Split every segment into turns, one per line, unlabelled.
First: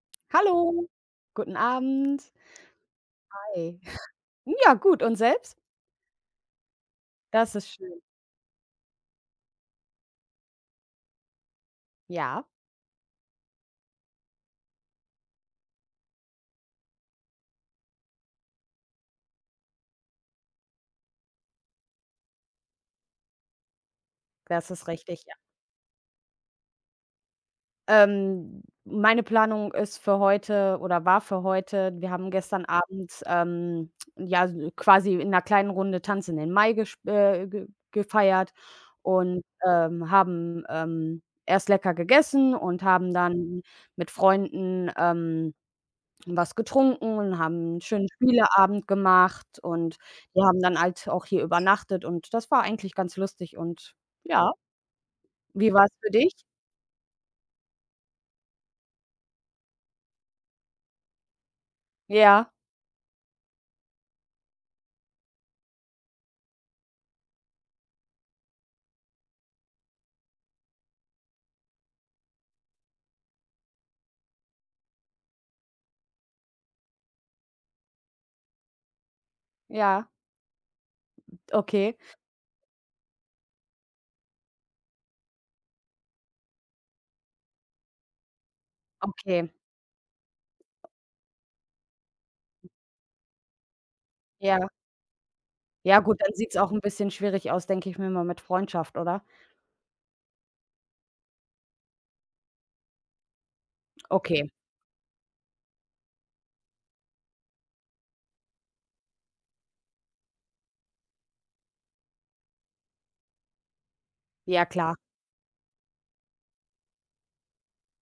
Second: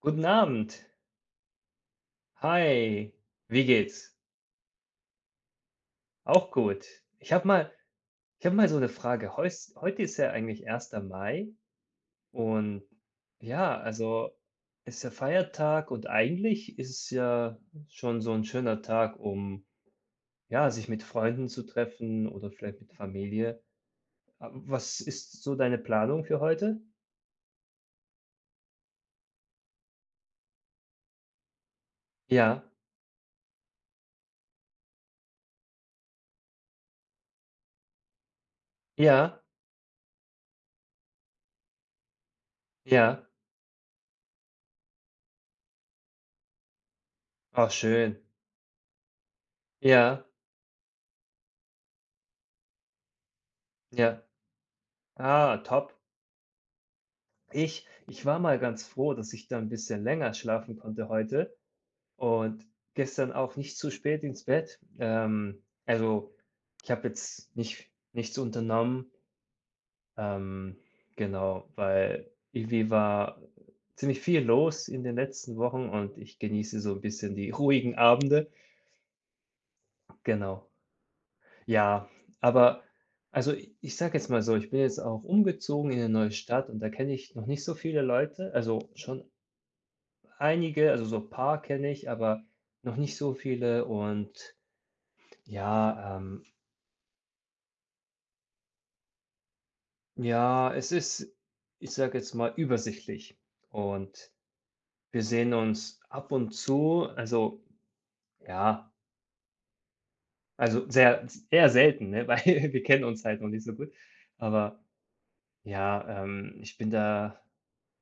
Guten
Hallo,
Abend.
guten Abend.
Hi. Wie
Hi.
geht's?
Ja, gut und selbst?
Auch gut. Ich habe
Das ist
mal
schön.
ich habe mal so eine Frage. Heus heute ist ja eigentlich Erster Mai
Ja,
und ja, also, ist ja Feiertag und eigentlich ist es ja schon so ein schöner Tag, um, ja, sich mit Freunden zu treffen oder vielleicht mit Familie. A
das ist
was
richtig, ja.
ist so deine Planung für heute?
Meine Planung ist für heute oder war für heute. Wir haben gestern
Ja,
Abend, ja, so quasi in einer kleinen Runde „Tanz in den Mai" gesp ge gefeiert und,
ja,
haben, erst lecker gegessen und haben
ja.
dann mit Freunden, was getrunken und
Ah,
haben 'n schönen
schön.
Spieleabend gemacht. Und
Ja,
wir haben dann halt auch hier übernachtet, und das war eigentlich ganz lustig. Und
ja.
ja.
Ah,
Wie war's
top.
für dich?
Ich war mal ganz froh, dass ich da ein bisschen länger schlafen konnte heute
Ja,
und gestern auch nicht zu spät ins Bett. Also, ich habe jetzt nichts unternommen, ähm, genau, weil irgendwie war ziemlich viel los in den letzten Wochen und ich genieße so ein bisschen die ruhigen Abende.
ja,
Genau.
okay,
Ja, aber also, ich sage jetzt mal so, ich bin jetzt auch umgezogen in eine neue Stadt und da kenne ich noch nicht so viele Leute, also, schon
okay,
einige, also so ein paar kenne ich, aber noch nicht so viele und
ja. Ja
ja,
gut, dann sieht's auch 'n bisschen schwierig aus, denke ich mir mal mit Freundschaft, oder?
ja, es ist, ich sage jetzt mal, übersichtlich und
Okay,
wir sehen uns ab und zu, also ja, also sehr eher selten, ne, weil wir kennen uns halt noch nicht so gut.
ja
Aber
klar.
ja, ich bin da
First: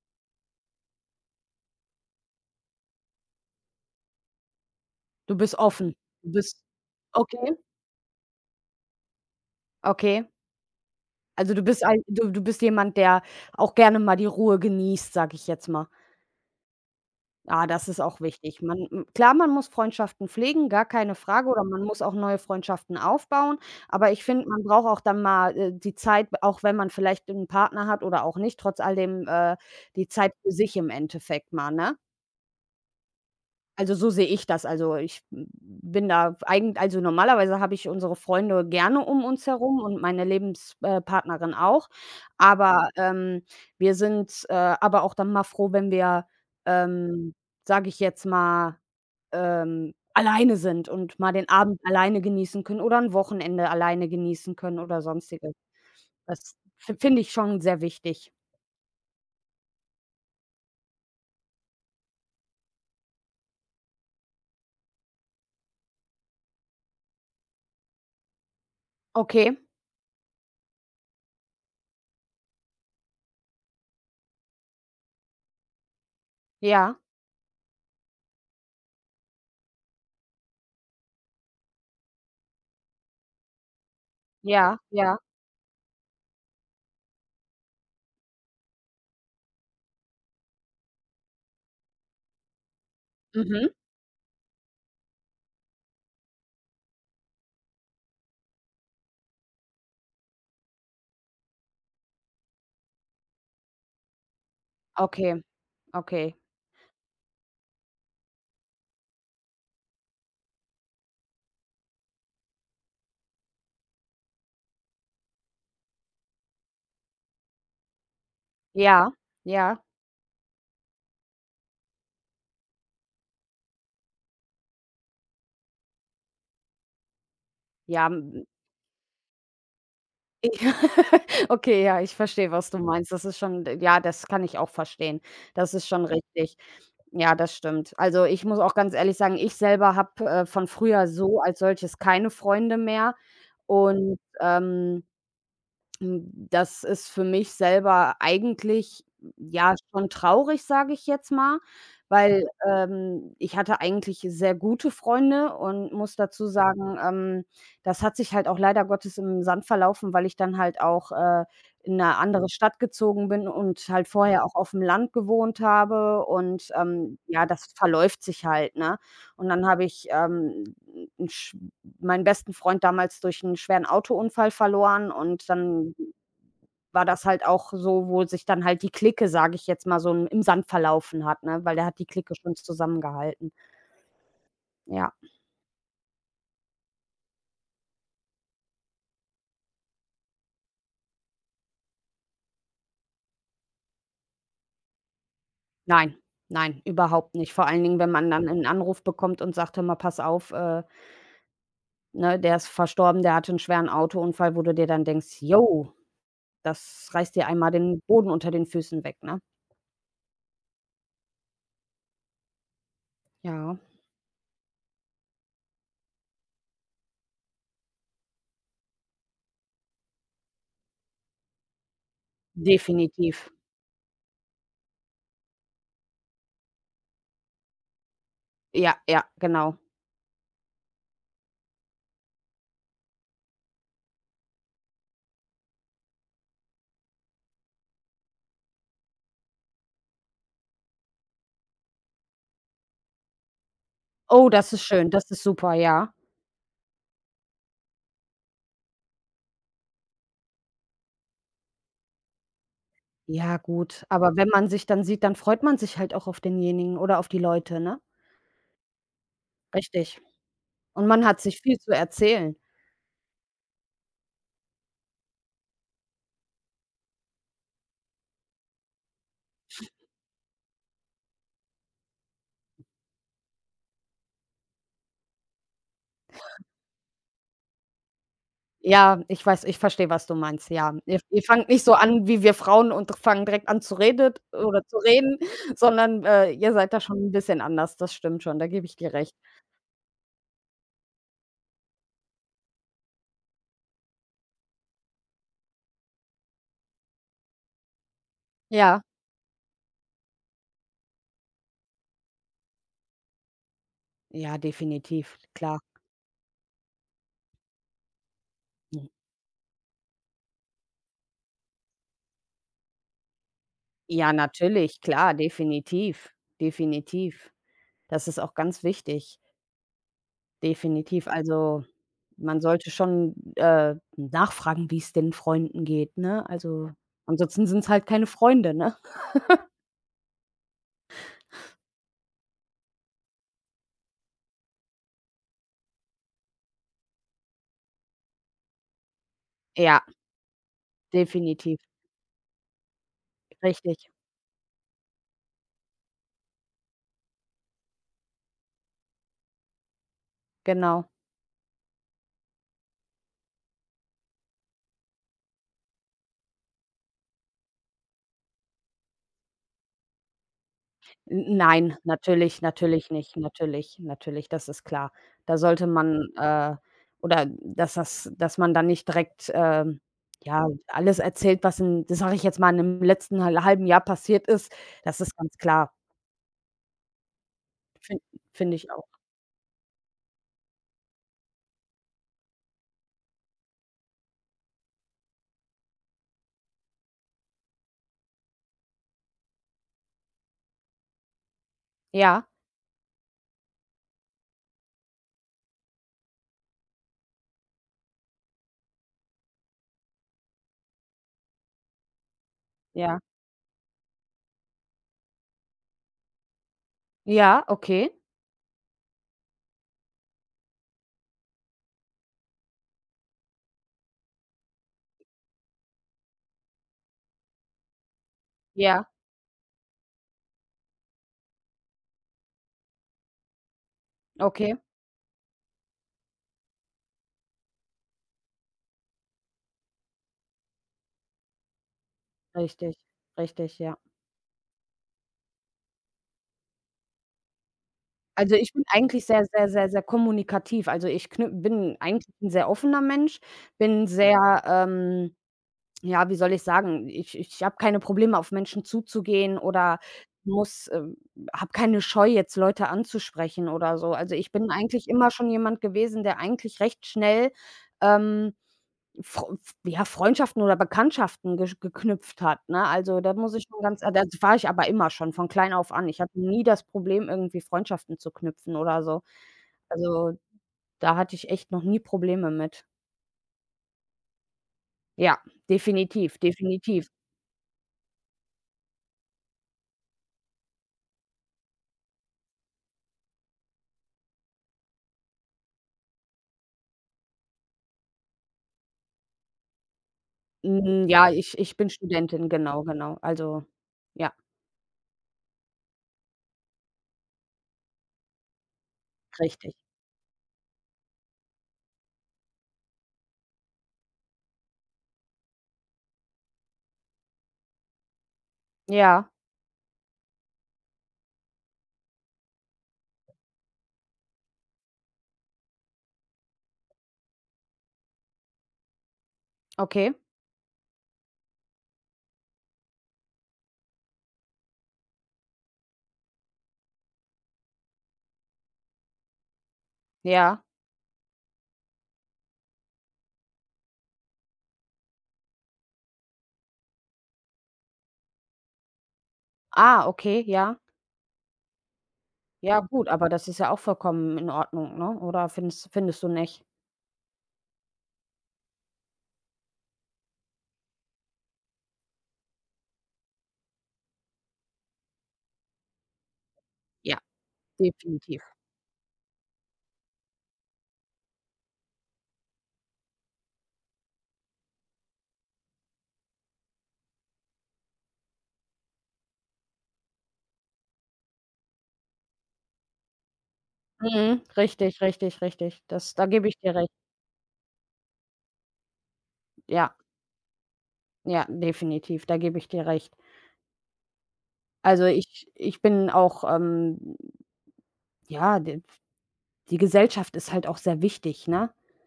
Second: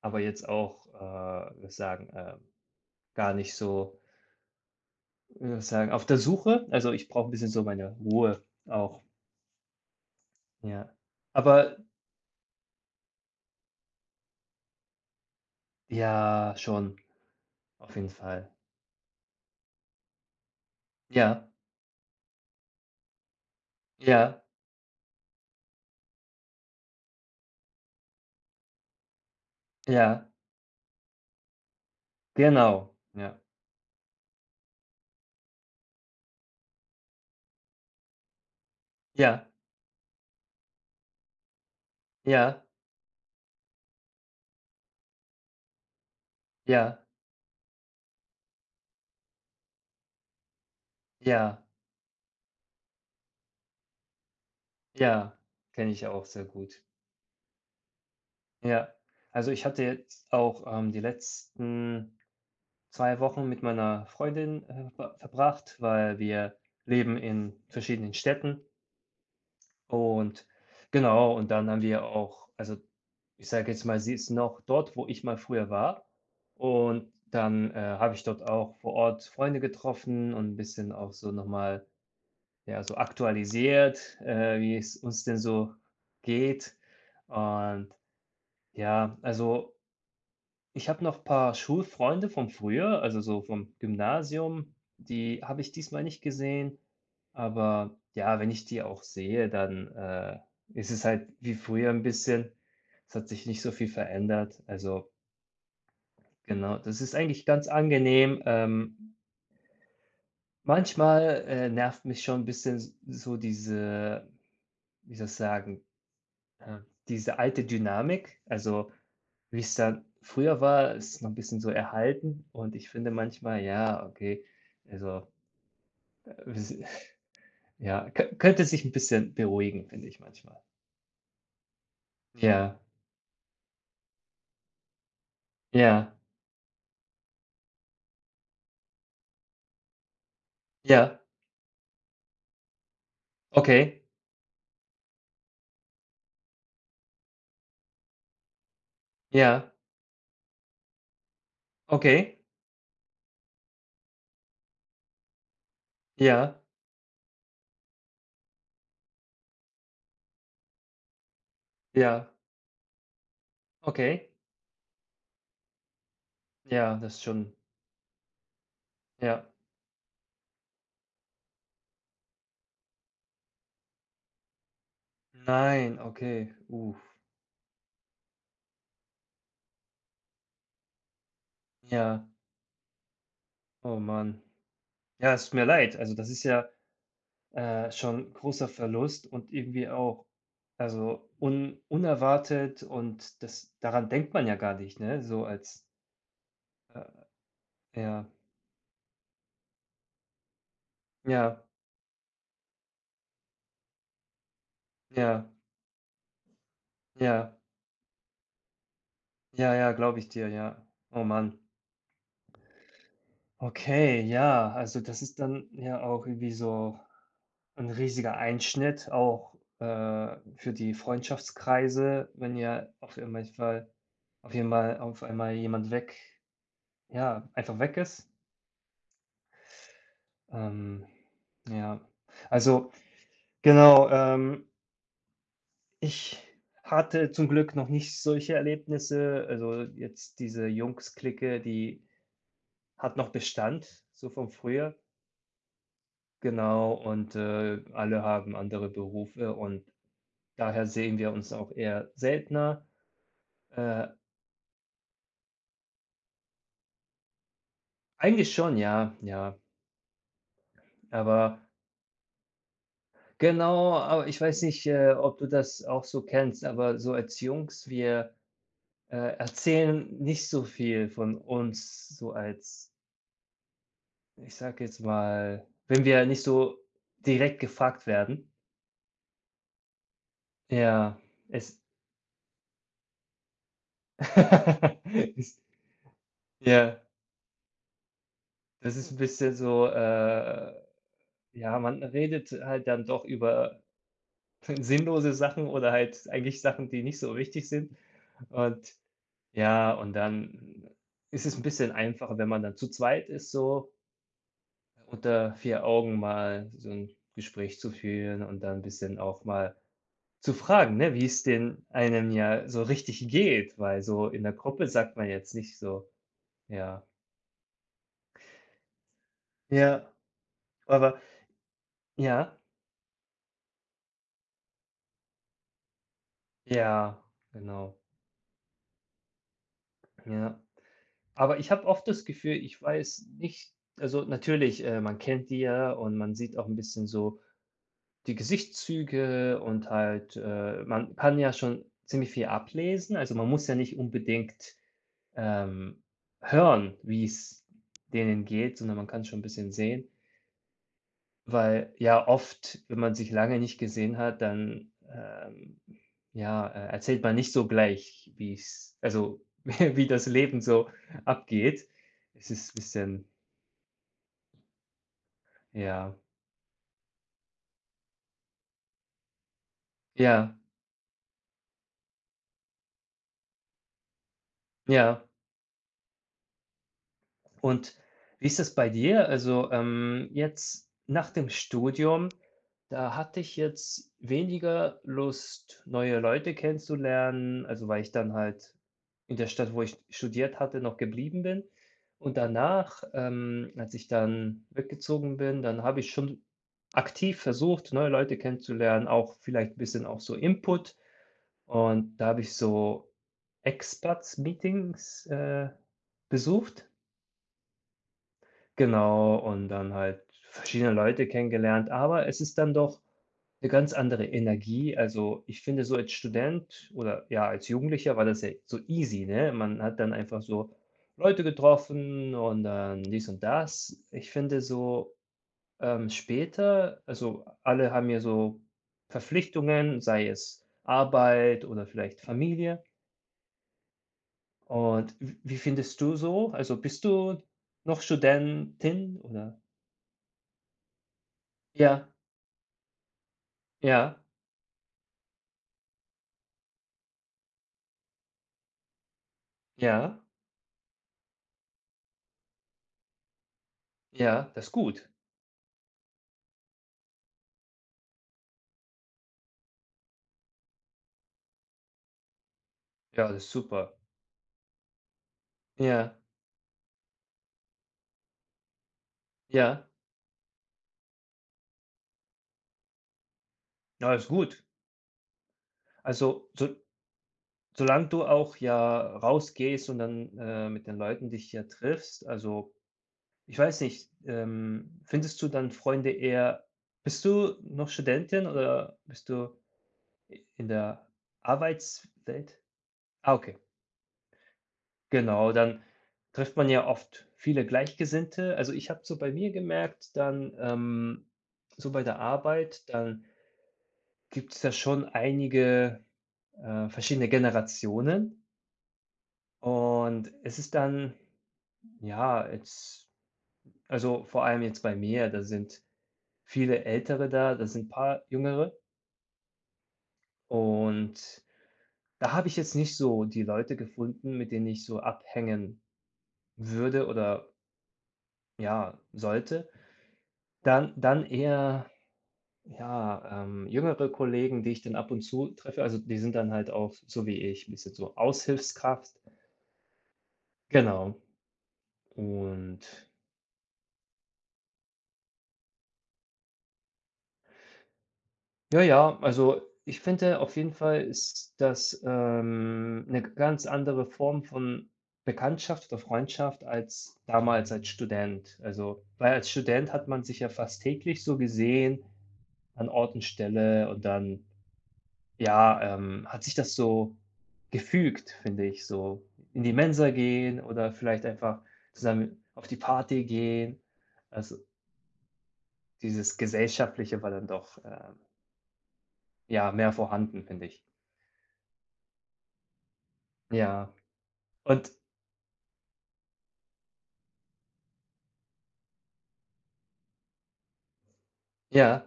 aber jetzt auch, würde ich sagen, gar nicht so,
Du bist
würde ich sagen,
offen.
auf der
Du bist
Suche. Also, ich brauche ein bisschen
Okay,
so meine Ruhe auch,
okay.
ja.
Also, du
Aber
bist jemand, der auch gerne mal die Ruhe genießt, sage ich jetzt mal.
ja, schon,
Ah, das
auf
ist
jeden
auch
Fall.
wichtig. Man m klar, man muss Freundschaften pflegen, gar keine
Ja,
Frage, oder man muss auch neue Freundschaften aufbauen. Aber ich
ja,
finde, man braucht auch dann mal, die Zeit, auch wenn man vielleicht einen Partner hat oder auch nicht, trotz all dem, die
ja,
Zeit für sich im Endeffekt mal, ne?
genau. Ja,
Also, so sehe ich das. Also, ich bin da eigentlich, also normalerweise habe ich unsere Freunde gerne um uns
ja,
herum und meine Lebenspartnerin auch.
ja,
Aber, wir sind, aber auch dann mal froh, wenn wir,
ja,
ähm, sage ich jetzt mal, alleine sind und mal den
ja,
Abend alleine genießen können oder 'n Wochenende alleine genießen können oder
ja,
Sonstiges.
kenne ich auch sehr
Das
gut.
fi finde ich schon sehr wichtig.
Ja, also ich hatte jetzt auch, die letzten 2 Wochen mit meiner Freundin, verbracht, weil wir leben in verschiedenen Städten
Okay,
und genau, und dann haben wir auch, also, ich sage jetzt mal, sie ist noch dort, wo ich mal früher war.
ja,
Und dann, habe ich dort auch vor Ort Freunde getroffen und 'n bisschen auch so noch mal, ja, so aktualisiert, wie
ja,
es
ja.
uns denn so geht. Und ja, also, ich habe noch ein paar Schulfreunde von früher, also, so vom
Mhm.
Gymnasium, die habe ich diesmal nicht gesehen. Aber ja, wenn ich die auch sehe, dann, ist es halt wie früher ein bisschen. Es hat sich nicht so viel verändert. Also,
Okay, okay.
genau, das ist eigentlich ganz angenehm. Manchmal, nervt mich schon ein bisschen s so diese, wie soll ich sagen, äh, diese alte Dynamik, also,
Ja,
wie es
ja,
dann früher war, ist noch ein bisschen so erhalten und ich finde manchmal, ja, okay, also, wis
ja,
ja, kö
m
könnte sich ein bisschen beruhigen, finde ich manchmal.
ja, okay, ja, ich verstehe, was du
Ja,
meinst. Das ist schon, ja, das kann ich auch verstehen. Das ist schon
ja,
richtig. Ja, das stimmt. Also, ich muss auch ganz ehrlich sagen, ich selber habe, von früher
ja,
so als solches keine Freunde mehr,
okay,
und das ist für mich selber eigentlich,
ja,
ja, schon traurig, sage ich jetzt mal,
okay,
weil, ich hatte eigentlich sehr gute Freunde, und muss dazu
ja,
sagen, das hat sich halt auch leider Gottes im Sand verlaufen, weil ich dann halt auch, in 'ne
ja,
andere Stadt gezogen bin und halt
okay,
vorher auch auf'm Land gewohnt habe und,
ja, das ist
ja,
schon
das verläuft sich halt, ne?
ja.
Und dann habe ich, 'n sch meinen besten Freund damals durch 'n schweren Autounfall verloren. Und dann
Nein, okay.
war das halt auch so, wo sich dann halt die Clique, sage ich jetzt mal, so im Sand verlaufen hat, ne, weil der hat die
Ja.
Clique schon zusammengehalten.
Oh Mann.
Ja.
Ja, es tut mir leid. Also, das ist ja, schon großer Verlust und irgendwie auch, also, un unerwartet und das, daran denkt man ja gar nicht, ne? So als
Nein, nein,
äh,
überhaupt nicht. Vor allen Dingen, wenn
ja,
man dann 'nen Anruf bekommt und sagt: „Hör mal, pass auf,
ja,
ne, der ist verstorben, der hatte 'n schweren Autounfall", wo du dir dann denkst:
ja,
„Jo, das reißt dir
ja,
einmal den Boden unter den Füßen weg", ne?
ja, ja, glaube ich dir, ja. Oh Mann.
Ja,
Okay, ja, also, das ist dann ja auch irgendwie so ein riesiger Einschnitt auch, für die Freundschaftskreise, wenn ihr auf einmal
definitiv.
auf jeden Fall auf einmal jemand weg, ja, einfach weg ist.
Ja, ja, genau.
Ähm, ja, also genau, ich hatte zum Glück noch nicht solche Erlebnisse. Also jetzt diese Jungs-Clique, die hat noch Bestand, so
Oh,
von
das ist
früher.
schön, das ist super, ja.
Genau, und, alle haben andere Berufe und daher sehen wir uns auch eher seltener.
Ja, gut,
Äh,
aber wenn man sich dann sieht, dann freut man sich halt auch auf denjenigen oder auf die Leute, ne?
Eigentlich schon, ja, ja.
Richtig. Und man hat sich
Aber
viel zu erzählen.
genau, aber ich weiß nicht, ob du das auch so kennst, aber so als Jungs, wir, erzählen nicht so viel von uns, so als, ich sage jetzt mal, wenn wir nicht so direkt gefragt werden.
Ja, ich verstehe, was du meinst, ja.
Ja,
Ihr fangt
es
nicht so an wie wir Frauen und fangen direkt an zu redet oder zu reden,
ist
sondern, ihr seid
ja,
da schon 'n bisschen anders. Das stimmt schon, da gebe ich
das ist
dir
ein
recht.
bisschen so, ja, man redet halt dann doch über sinnlose Sachen oder halt eigentlich Sachen, die nicht so wichtig sind und
Ja,
ja, und dann ist es ein bisschen einfacher, wenn man dann zu zweit ist, so
ja, definitiv,
unter
klar.
4 Augen mal so ein Gespräch zu führen und dann ein
Mhm.
bisschen auch mal zu fragen, ne, wie es denn einem ja so richtig geht, weil so
Ja,
in der Gruppe
natürlich,
sagt man
klar,
jetzt nicht so,
definitiv,
ja.
definitiv. Das ist auch ganz wichtig,
Ja, aber
definitiv. Also,
ja,
man sollte schon, nachfragen, wie's den Freunden geht, ne? Also,
ja,
ansonsten sind's
genau,
halt keine Freunde, ne?
ja. Aber ich habe oft das Gefühl, ich weiß nicht, also natürlich, man kennt die ja und man sieht auch ein bisschen so die Gesichtszüge und
Ja,
halt, man kann ja
definitiv.
schon ziemlich viel ablesen. Also, man muss ja nicht
Richtig,
unbedingt, ähm, hören, wie es denen geht, sondern man kann schon ein bisschen sehen.
genau.
Weil ja oft, wenn man sich lange nicht gesehen hat, dann, ja, erzählt man nicht so gleich, wie es, also, wie das Leben so
N
abgeht.
nein,
Es
natürlich,
ist ein
natürlich
bisschen,
nicht. Natürlich, natürlich, das ist klar. Da sollte
ja,
man, oder dass man dann nicht direkt,
ja,
ja, alles erzählt, was in das, sage ich jetzt mal, im letzten halben Jahr passiert ist. Das
ja.
ist ganz klar.
Und
Fin
wie ist das
Finde
bei
ich auch.
dir? Also, jetzt nach dem Studium, da hatte ich jetzt weniger Lust, neue Leute kennenzulernen, also, weil ich dann halt in der Stadt, wo ich studiert hatte, noch geblieben bin. Und
Ja,
danach, als ich dann weggezogen bin, dann habe ich schon aktiv versucht, neue Leute kennenzulernen, auch vielleicht ein bisschen auch so Input. Und da habe ich so
ja.
Expats-Meetings, besucht.
Ja, okay.
Genau, und dann halt verschiedene Leute kennengelernt, aber es ist dann doch 'ne ganz andere Energie. Also, ich finde so als Student oder ja, als Jugendlicher war das ja so
Ja,
easy, ne? Man hat dann einfach so Leute getroffen und dann dies und das. Ich finde
okay.
so, später, also, alle haben ja so Verpflichtungen, sei es Arbeit oder vielleicht Familie.
Richtig, richtig, ja.
Und w wie findest du so? Also, bist du noch
Also, ich bin
Studentin
eigentlich sehr,
oder?
sehr, sehr, sehr kommunikativ. Also, ich knü bin
Ja.
eigentlich 'n sehr offener Mensch, bin
Ja,
sehr, ja, wie soll ich sagen, ich habe keine Probleme, auf Menschen zuzugehen oder
ja,
muss habe keine Scheu, jetzt Leute anzusprechen oder so. Also,
ja,
ich
das
bin
ist
eigentlich
gut.
immer schon jemand gewesen, der eigentlich recht schnell, ähm Freu ja, Freundschaften oder Bekanntschaften gesch geknüpft hat, ne? Also,
Ja,
da
das ist
muss ich schon
super.
das war ich aber immer schon von klein auf an.
Ja,
Ich hatte nie das Problem, irgendwie Freundschaften zu knüpfen oder so.
ja,
Also, da hatte ich echt noch nie Probleme mit.
ja, ist gut.
Ja, definitiv,
Also, so
definitiv.
solange du auch ja rausgehst und dann, mit den Leuten dich ja triffst, also, ich weiß nicht, findest du dann Freunde eher, bist du noch Studentin oder bist du i in der
Hm, ja, ich bin Studentin,
Arbeitswelt?
genau, genau.
Ah, okay,
Also, ja,
genau, dann trifft man ja oft viele Gleichgesinnte. Also, ich habe so bei mir
richtig.
gemerkt, dann, so bei der Arbeit, dann gibt es da schon einige, verschiedene Generationen
Ja,
und es ist dann, ja, jetzt, also, vor allem jetzt bei mir, da sind viele Ältere da, da sind ein paar Jüngere
okay,
und da habe ich jetzt nicht so die Leute gefunden, mit denen ich so abhängen würde oder, ja, sollte.
ja.
Dann eher, ja, jüngere Kollegen, die ich dann ab und zu treffe. Also, die sind dann halt auch so wie ich, ein bisschen so Aushilfskraft.
Ah, okay, ja.
Genau,
Ja
und
gut, aber das ist ja auch vollkommen in Ordnung, ne? Oder findest du nicht?
ja, ja, also ich finde auf jeden Fall ist das, 'ne ganz andere Form von Bekanntschaft oder Freundschaft
Ja,
als damals als
definitiv.
Student. Also, weil als Student hat man sich ja fast täglich so gesehen an Ort und Stelle und dann, ja, hat sich das so gefügt, finde ich, so in die Mensa gehen oder vielleicht einfach zusammen auf die Party gehen.
Mhm.
Also,
Richtig, richtig, richtig. Das da
dieses
gebe ich dir recht.
Gesellschaftliche war dann doch, ja, mehr
Ja,
vorhanden, finde ich.
ja, definitiv, da gebe ich dir recht.
Ja. Und
Also, ich bin auch, ja, d die Gesellschaft ist halt auch sehr wichtig, ne?
ja,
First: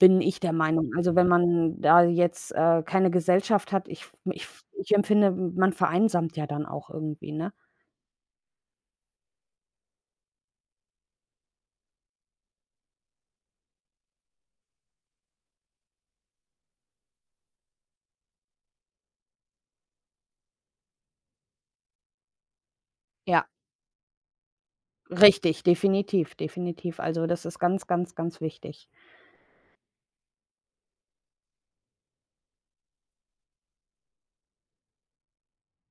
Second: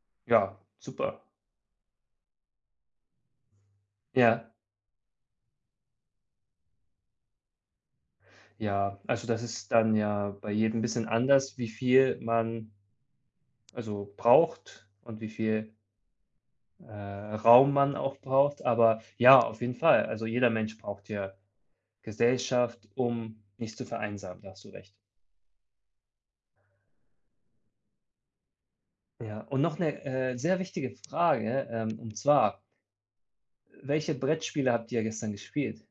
Bin ich der
ja,
Meinung. Also,
super.
wenn man da jetzt, keine Gesellschaft hat, ich ich
Ja,
ich empfinde, man vereinsamt ja dann auch irgendwie, ne?
ja. Also, das ist dann ja bei jedem bisschen anders, wie viel man, also, braucht und wie viel, Raum man auch braucht. Aber ja, auf jeden Fall. Also, jeder Mensch braucht ja Gesellschaft, um
Ja,
nicht zu vereinsamen. Da hast du recht.
richtig, definitiv, definitiv. Also, das ist ganz, ganz, ganz wichtig.
Ja, und noch eine, sehr wichtige Frage, und zwar: Welche Brettspiele habt ihr gestern gespielt?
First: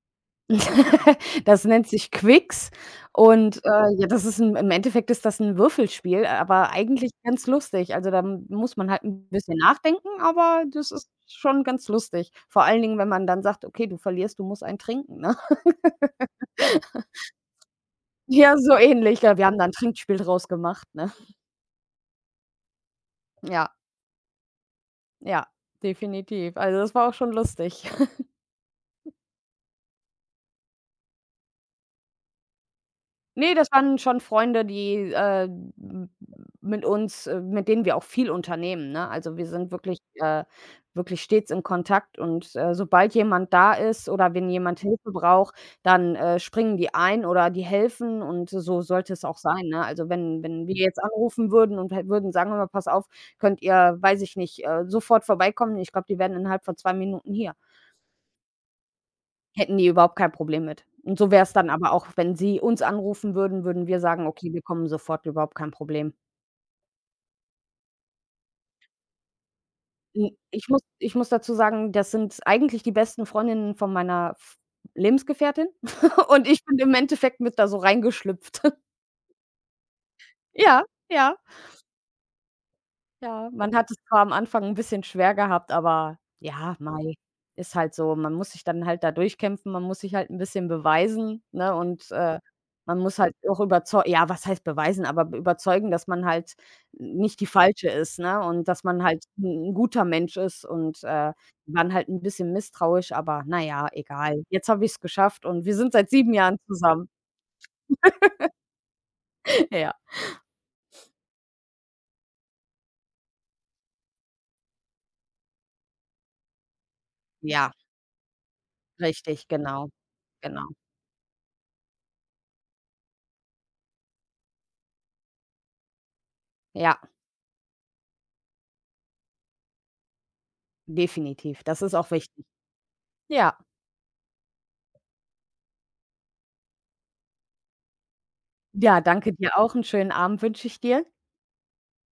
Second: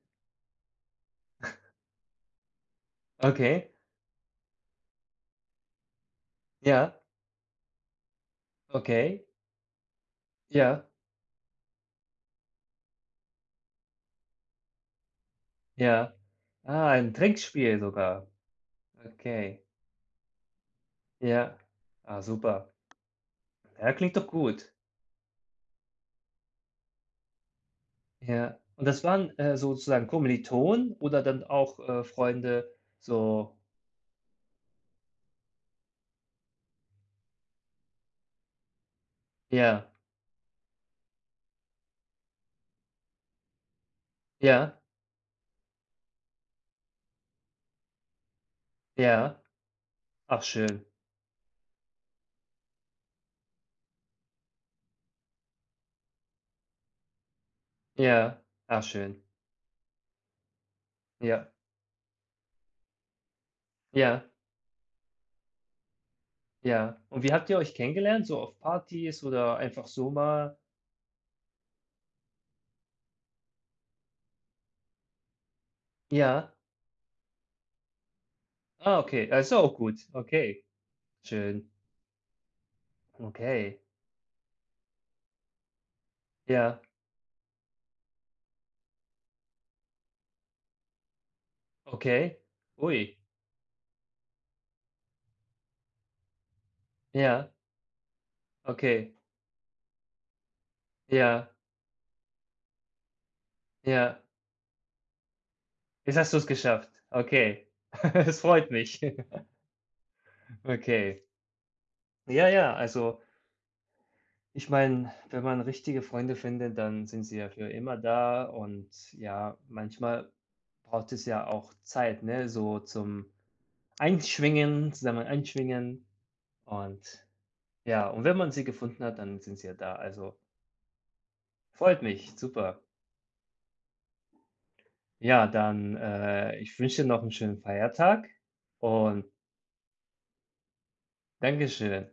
Das nennt sich Quicks und,
Okay,
ja, das ist ein im Endeffekt ist das ein Würfelspiel, aber
ja,
eigentlich ganz lustig. Also, da muss man halt
okay,
ein bisschen nachdenken, aber
ja,
das ist schon ganz lustig. Vor allen Dingen, wenn man dann sagt: „Okay, du verlierst, du musst einen trinken", ne?
ja. Ah, ein Trinkspiel sogar.
Ja, so ähnlich. Ja, wir haben
Okay.
da 'n Trinkspiel draus gemacht, ne?
Ja. Ah, super.
Ja,
Ja, klingt doch gut.
ja, definitiv. Also, das war auch schon lustig.
Ja. Und das waren, sozusagen Kommilitonen oder dann auch, Freunde,
Ne,
so,
das waren schon Freunde, die, m mit uns mit denen wir auch viel unternehmen, ne? Also, wir sind
ja,
wirklich stets in Kontakt, und, sobald jemand da ist oder wenn
ja,
jemand Hilfe braucht, dann, springen die ein oder die helfen, und so sollte es auch
ja.
sein, ne? Also, wenn
Ach
wenn wir
schön.
jetzt anrufen würden und halt würden sagen: „Hör mal, pass auf, könnt ihr, weiß ich nicht, sofort vorbeikommen?" Ich glaube, die wären innerhalb von 2 Minuten hier.
Ja. Ach schön.
Hätten die überhaupt kein Problem mit. Und so wär's
Ja,
dann aber auch, wenn sie uns anrufen würden, würden wir sagen:
ja,
„Okay, wir kommen sofort, überhaupt kein Problem."
ja. Und wie habt ihr euch kennengelernt? So auf Partys oder einfach so
Hm,
mal?
ich muss ich muss dazu sagen, das sind eigentlich die besten Freundinnen von meiner F Lebensgefährtin und
Ja.
ich bin im Endeffekt mit da so reingeschlüpft.
Ah, okay. Ja, ist ja auch gut. Okay.
Ja, ja.
Schön.
Ja, man
Okay.
hat es zwar am Anfang ein bisschen schwer gehabt, aber ja,
Ja.
mei, ist halt so. Man muss sich dann halt da durchkämpfen, man muss sich halt ein bisschen beweisen, ne, und,
Okay.
man
Ui.
muss halt auch überzeugen. Ja, was heißt beweisen, aber b überzeugen, dass man halt nicht die
Ja.
Falsche ist, ne, und dass man
Okay.
halt ein 'n guter Mensch ist, und,
Ja.
die waren halt ein bisschen misstrauisch, aber na ja,
Ja.
egal. Jetzt habe ich es geschafft und wir sind seit
Jetzt
sieben
hast du es
Jahren
geschafft.
zusammen.
Okay. Es freut mich.
Ja,
Okay. Ja, ja, also, ich meine, wenn man richtige Freunde findet, dann sind sie ja für
ja,
immer da und
richtig,
ja,
genau,
manchmal
genau.
braucht es ja auch Zeit, ne, so zum Einschwingen, zusammen einschwingen,
Ja,
und ja, und wenn man sie gefunden hat, dann sind sie ja da. Also,
definitiv. Das ist
freut
auch
mich,
wichtig.
super.
Ja.
Ja, dann, ich wünsche dir noch einen schönen Feiertag
Ja,
und
danke dir auch. Einen schönen Abend wünsche ich dir.
Dankeschön.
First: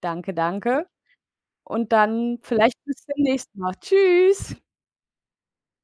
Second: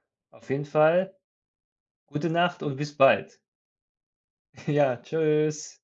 Danke,
Auf jeden
danke.
Fall,
Und
Gute
dann
Nacht und
vielleicht
bis
bis
bald.
demnächst mal. Tschüss.
Ja, tschüss.